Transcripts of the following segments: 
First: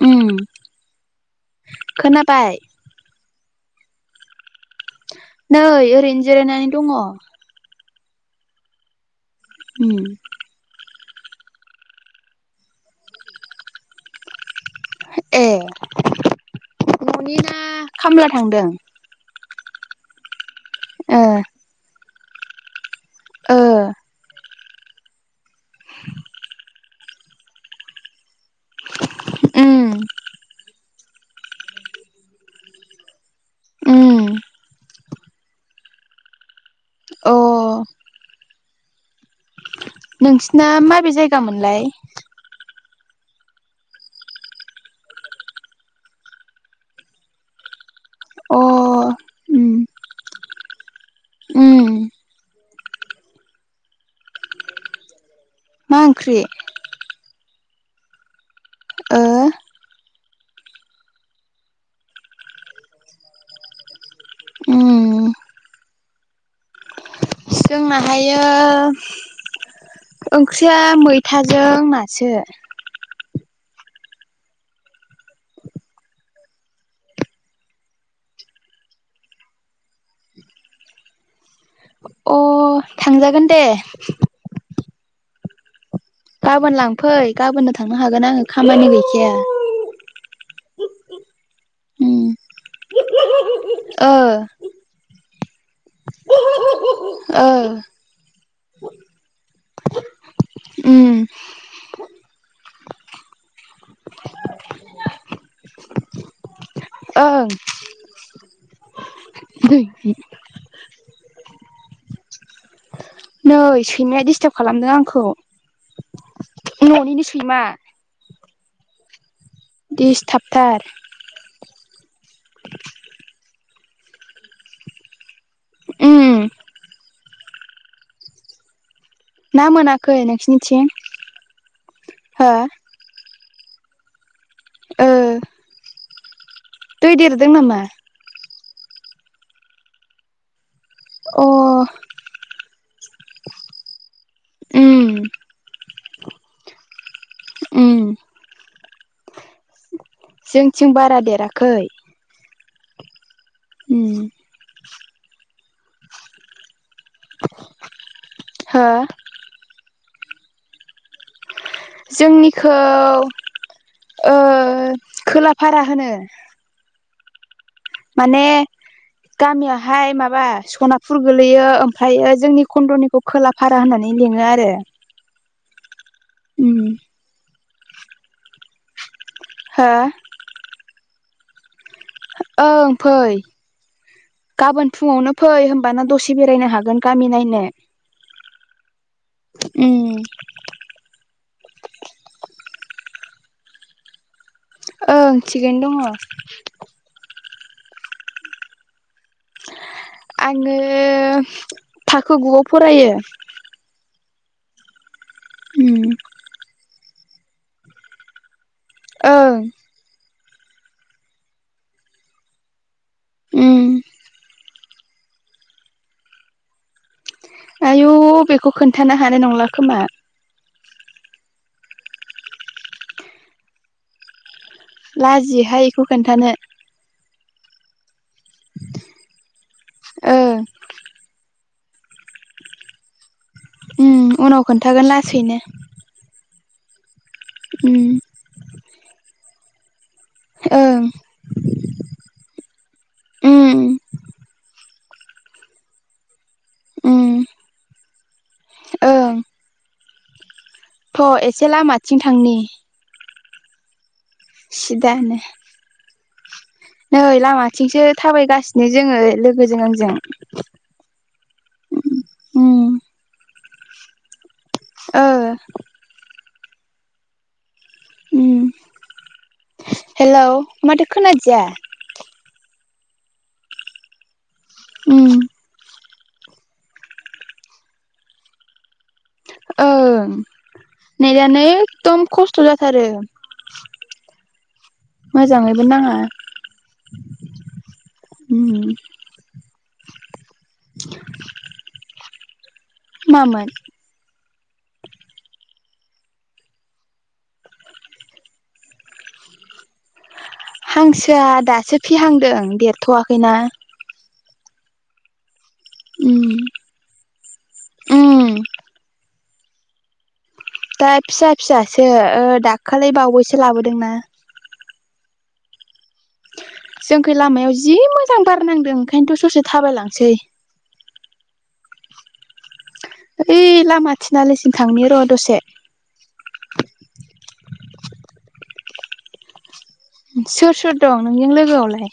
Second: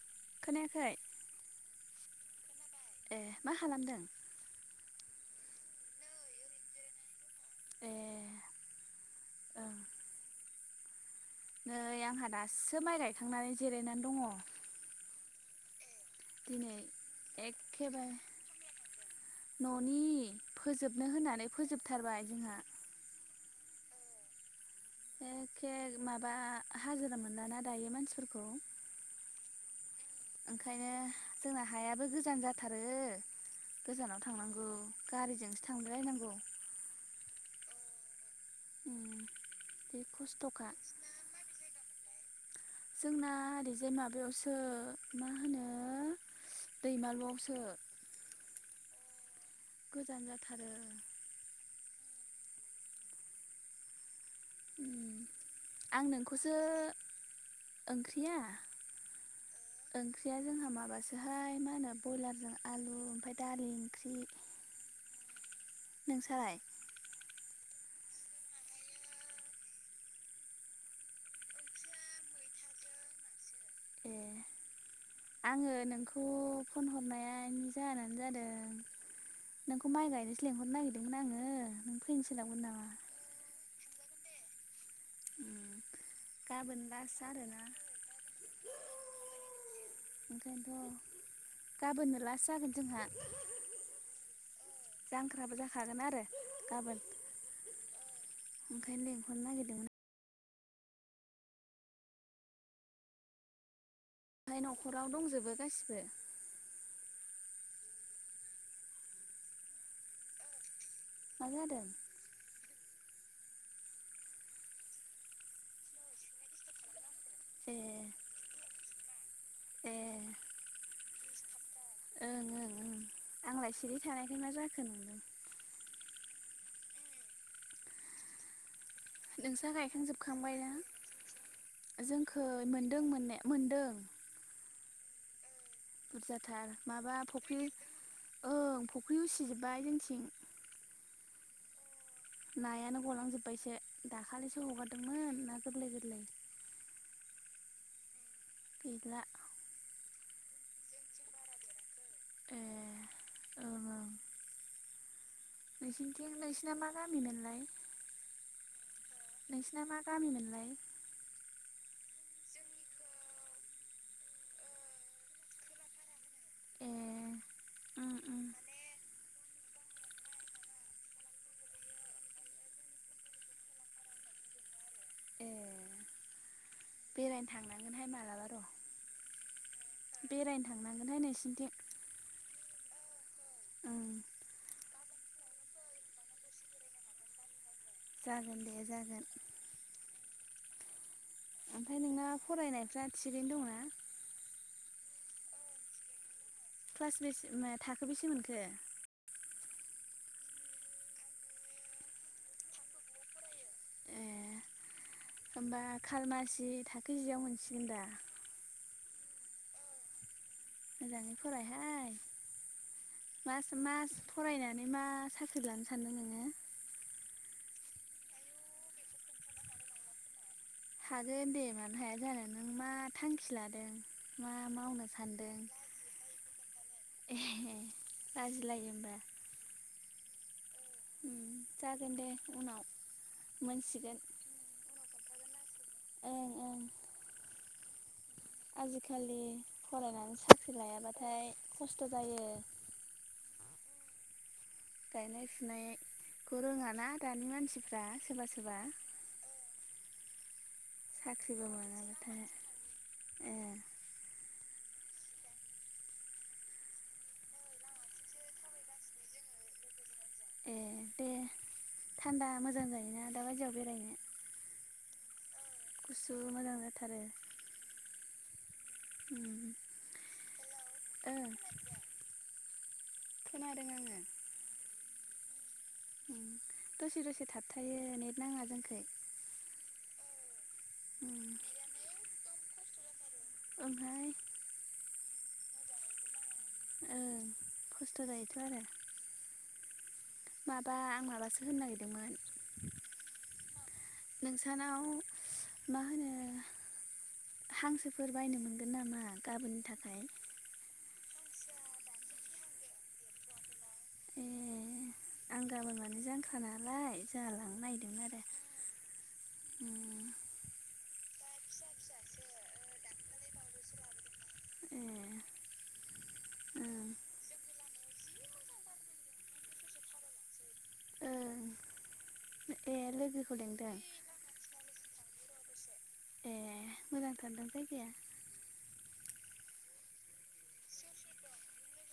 [unintelligible] खोनायाखै खोनाबाय ए मा खालामदों नै ओरैनो जिरायनानै दंङ ए ओं उम नै आंहा दासो माइ गायखांनानै जिरायनानै दंङ ए ननि ना एखेबारे खामला थांदों न'नि फोजोबनो ओ होननानै फोजोबथारबाय जोंहा ओ एखे माबा हाजिरा मोनलाना दायो मानसिफोरखौ उम ओंखायनो जोंना हायाबो गोजान जाथारो गोजानाव उम थांनांगौ गारिजोंसो थांलायनांगौ अ [inaudible] नोंसिना खस्थ'खा माबे जायगामोनलाय जोंना ओरैजाय माबायावसो मा होनो दैमालुआवसो अ उम गोजान जाथारो। उम मा आं ओंख्रि नोंखौसो ओंख्रिया ओ औ। ओंख्रिया जोंहा माबासोहाय मा होनो ब्रयलारजों आलु ओमफ्राय दालि ओंख्रि। ओम। नोंसालाय? जोंना हायो ओंख्रिया मैथाजों नासो। ए आङो नोंखौ फन हरनायनायनि जाहोनानो जादों। नोंखौ माइ गायनोसो लेंहरनो नागिरदोंमोन आङो नों फैनो अ सोलाबगोन नामा? थांजागोन दे। [unintelligible] गाबोन लांफै लास्ट आरोना गाबोननो थांनो हागोन आङो खामानि गैखाया। ओंखायनोथ' गाबोननो उम लासजागोन जोंहा। ओ। जांख्राबो जाखागोन आरो गाबोन। ओ। ओंखायनो लिहरनो नागेरदों मोन आं। ओम। ओमफ्राय न'खराव दंजोबो गासिबो? ओं [unintelligible] मा जादों? नै सैमाया दिडिस्टाब खालामदों आंखौ न'निनो सैमा। ए ए दिसटाबथार। ओं ओं ओं आंलाय सिरि थानायखाय मा जाखो नोंदों। ओम। ना नोंसा मोनाखै गायखांजोबखांबायना? नोंसिनिथिं जोंखौ हो मोनदों मोननाया मोन्दों। ओ। बुरजाथार दै माबा देरदों फख्रि नामा ओं फुख्रि उसिजोबाय जोंथिं। अ। नायानो गलांजोब्बायसो दाखालिसो उम हगारदोंमोन ना गोरलै -गोरलै। उम गैला। जोंथिं बारा देराखै। ए ओम। नोंसिनथिं नोंसिना मा गामि मोनलाय हो नोंसिना मा गामि मोनलाय? जोंनिखौ ओ खोलाफारा होनो। ए उम उम माने गामिया हाय माबा सनापुर गोलैयो। ओमफ्रायो जोंनि कन्दनिखौ खोलाफारा होननानै लिङो आरो। ए उम बेरायनो थांनांगोनहाय मालाबा र'। हो बेरायनो थांनांगोनहाय नोंसिनिथिं? ओं फै ओं गाबोन फुङावनो फै होनबाना दसे बेरायनो हागोन गामि नायनो जागोन दे जागोन। ओम। ओमफ्राय नोंना फरायनायफ्रा थिगैनो दंना? ओं थिगानो दङ! क्लास बेसे मा थाखो बेसे मोनखो? आङो थाखो गुआव फरायो! ए होमबा खालमासि थाखो जियाव मोनसिगोन दा! ओं! मोजाङै फरायहाय मास मास फरायनानै मा साख्रि लानो सान्दों नोङो? आयु बेखौ खोन्थानो हानाय नंला खोमा हागोन दे मानो हाया जानो नों मा थांखि लादों मा- मावनो सानदों लाजि हाय बेखौ खोन्थानो- ए लाजिलायो होमबा! ओं! जागोन दे उनाव! मोनसिगोन ओम उनाव खोनन्थागोन लासैनो! ओं ओं ओम- आजिखालि फरायनानै साख्रि ओं लायाब्लाथाय खस्थ' जायो! ओम! गायनाय फुनायखौ रोङा ना दानि मानसिफ्रा सोरबा सोरबा! ओं थ' साख्रिबो एसे लामाथिं मोनाबाथाय थांनि- ए सिदानो- नै लामाथिंसो थाबायगासिनो जोङो लोगोजों आंजों- ए दे थान्दा मोजां जायोना दाबायदियाव बेरायनो! ओ! गुसु मोजां जाथारो! ओम हेल' माथो ओ खोनादिया- खोनादों आङो! ओम! दसे दसे थाबथायो नेट नाङा जोंखै- ओं नेट' आनो एखदम खस्थ' जाथारो! ओमफ्राय मोजाङैबो नाङा! ओं खस्थ' जायोथ' आरो! उम माबा आं माबासो होनो नागिरदोंमोन! मामोन? नोंसानाव मा होनो हांसोफोर बायनो मोनगोन नामा गाबोननि थाखाय हांसोआ दासो फिहांदों देरथ'वाखैना ए आं गाबोन माने उम जांख्रा नालाय जाहा लांनो नागिरदोंमोन आरो! उम ओम- दा फिसा फिसासो दाखालि बावैसो लाबोदोंना- ए ओं जोंखै लामायाव जि मोजां बारनांदों ओंखायनोथ' ससे थाबायलांसै! ओं ए लोगोखौ ओइ लेंदों लामा थिनालिसिं थांनो र' दसे- ए मोजांथारदां जायगा सोर सोर दं नोंजों लोगोआवलाय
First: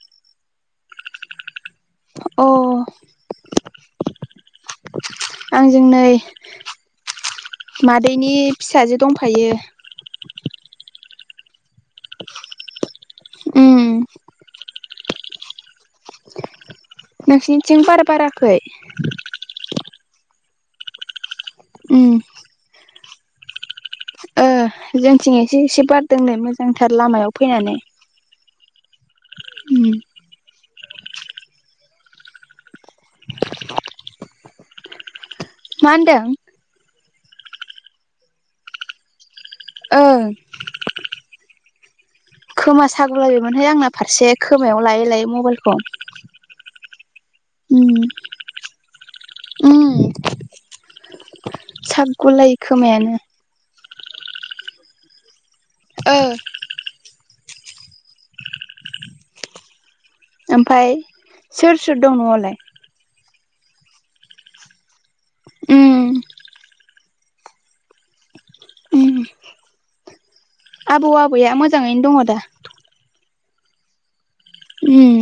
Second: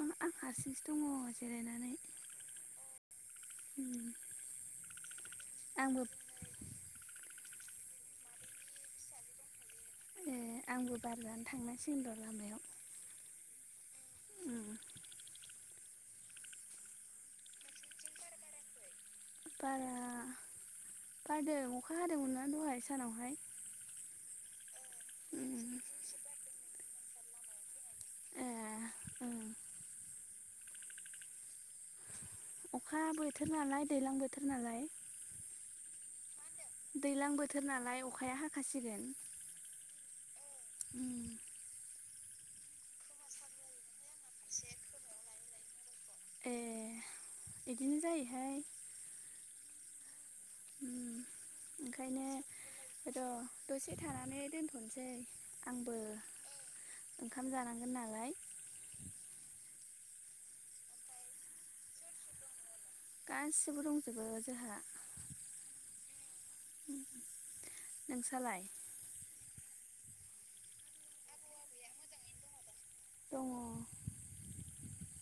आं हारसिंसो दङ जिरायनानै- अ- उम आंजों आंबो नै मादैनि फिसाजो दंफायो ए आंबो बार जानो थांनांसिग द' लामायाव! उम! उम नोंसिोरनिथिं बार बाराखै? बारा बारदों अखा उम हादोंमोन ना दहाय सानावहाय। ओ जोंथिं एसे उम एसे बारदोंनो मोजांथार लामायाव फैनानै। ए ओं उम अखा बोथोर नालाय दैज्लां बोथोर नालाय। मा होनदों? दैज्लां बोथोर नालाय अखाया हाखासिगोन। ओं उम खोमा सागुलायबायमोनहाय आंना फारसे खोमायाव लायै लायै मबाइलखौ। ए बिदिनो उम जायोहाय। उम उम ओंखायनो सागुलायो खोमायानो र' दसे थानानै दोन्थ'नोसै आं। ओ ओंखाम जानांगोन नालाय। ओमफ्राय सोर सोर दं न'लाय? गासिबो दंजोबो जोंहा। उम नोंसालाय? उम आबौ आबैया मोजाङैनो दङ दा? दङ। उम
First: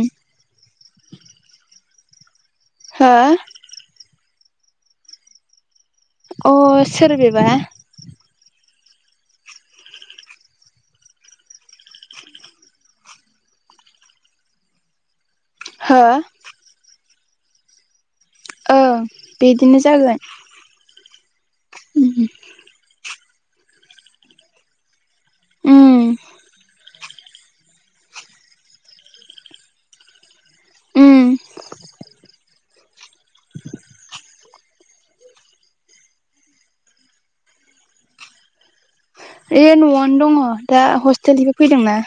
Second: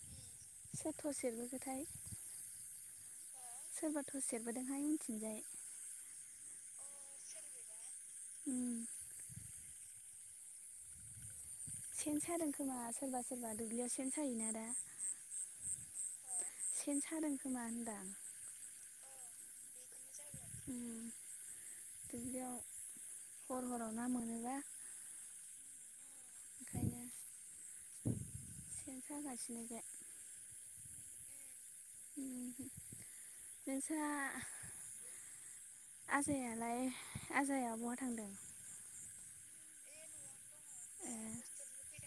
सोर थस सेरबोखोथाय? हो सोरबा थस सेरबोदोंहाय उनथिंजाय। अ सोर बेबा? उम सेन सादों खोमा सोरबा सोरबा दुब्लियाव सेन सायोना दा। हो सोन सादों खोमा होनदां। औ बिदिनो जागोन। उम उम दुब्लियाव हर हराव ना मोनोना। उम ओंखायनो सेन सागासिनो बे। उम नोंसा आजायालाय आजाया बहा थांदों? ऐ न'आवनो दङ दा ए हस्टेलनिफ्राय फैदोंना।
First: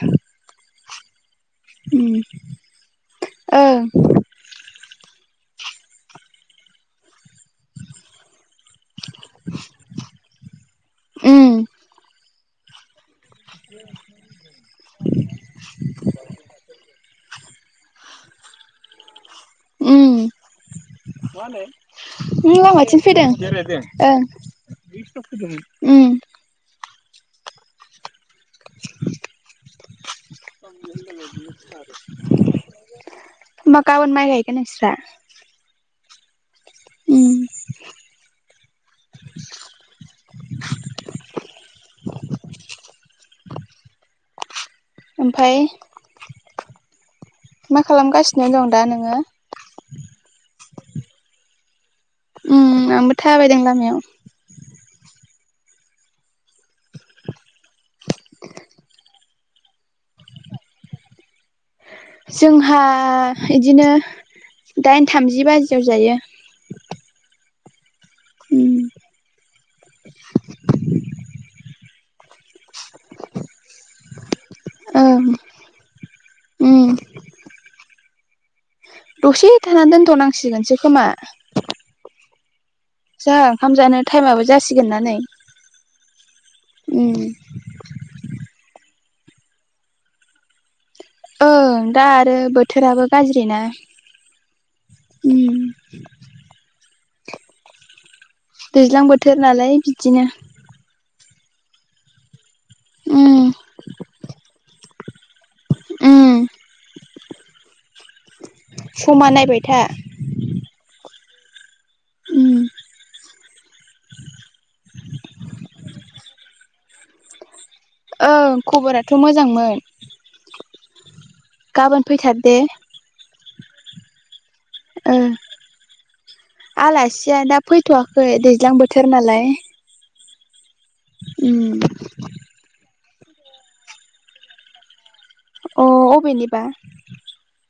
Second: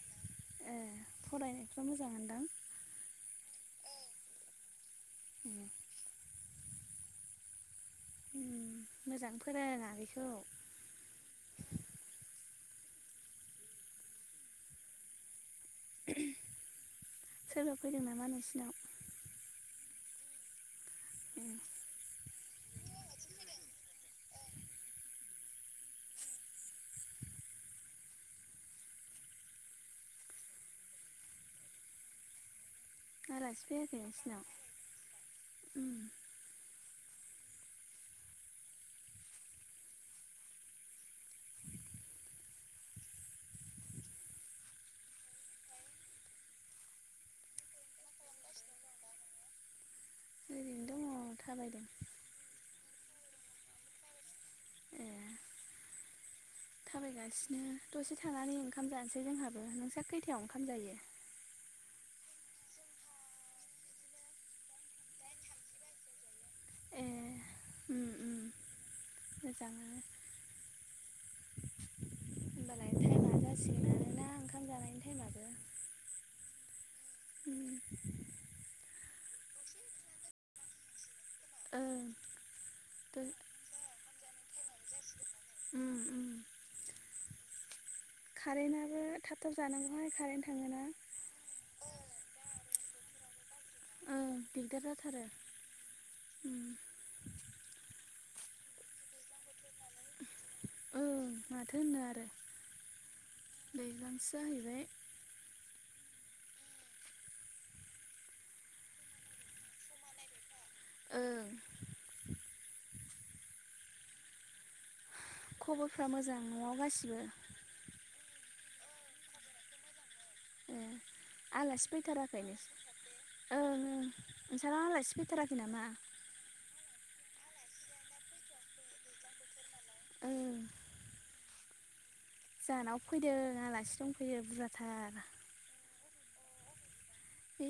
ए फरायनायफ्रा उम मोजाङानोदां ओ ए मोजां फोरों आगैखौ। उम [inaudible] सोरबा फैदों नामा नोंसिनाव? उम ए उम लामाथिम फैदों ओं। उम [inaudible] [inaudible] आलासि होमबा फैयाखै गाबोन माइ नोंसिनाव गायगोन नोंस्रा उम? उम [inaudible] ओमफ्राय मा खालामगासिनो दं दा नोङो? ओरैनो दङ थाबायदों। उम आंबो थाबायदों लामायाव। ए थाबायगासिनो दसे थानानै ओंखाम जानोसै जोंहाबो नोंस्रा खैथायाव ओंखाम जायो? [inaudible] जोंहा इदिनो दाइन थामजि बाजियाव जायो। उम उम मोजाङानो। होमबालाय टाइमा जासिगोन आरोना ओंखाम जानायनि औ उम दसे थाना दोनथ'नांसिगोनसो खोमा? ओं जाहा ओंखाम जानो टाइमाबो जासिगोन ना नै। उम उम उम कारेन्टआबो थाब थाब जानांगौहाय कारेन्ट थाङो ना। ओं दा आरो बोथोराबो गाज्रि ना। औ दिगदार जाथारो। उम दैज्लां बोथोर नालाय बिदिनो। ओं माथो होननो आरो उम दैज्लांसो जाहैबाय उम समा नायबाय था ओं उम [inaudible] खबरफ्रा मोजां न'आव गासिबो? ओं खबराथ' मोजांमोन। ए आलासि गाबोन फैथार फैथाराखै दे नोंसानाव ओं ओं। नोंसानाव आलासि ओ फैथाराखै नामा? आलासिया दा फैथ'वाखै दैज्लां बोथोर नालाय। उम उम जाहानाव फैदों आलासि दंफैयो बुरजाथार। अ अबेनिबा? बे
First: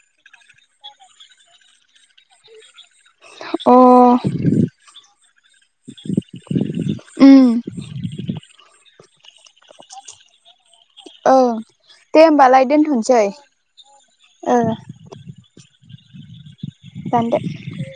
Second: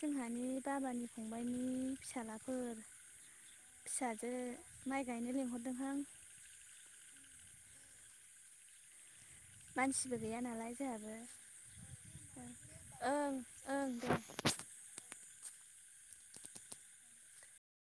जोंहानि बाबानि फंबाइनि फिसाज्लाफोर। अ फिसाजो माइ गायनो लिंहरदों हां। उम मानसिबो गैया नालाय जोंहाबो। ओं दे होमबालाय दोनथ'सै ओं ओं दे ओ। दानदो।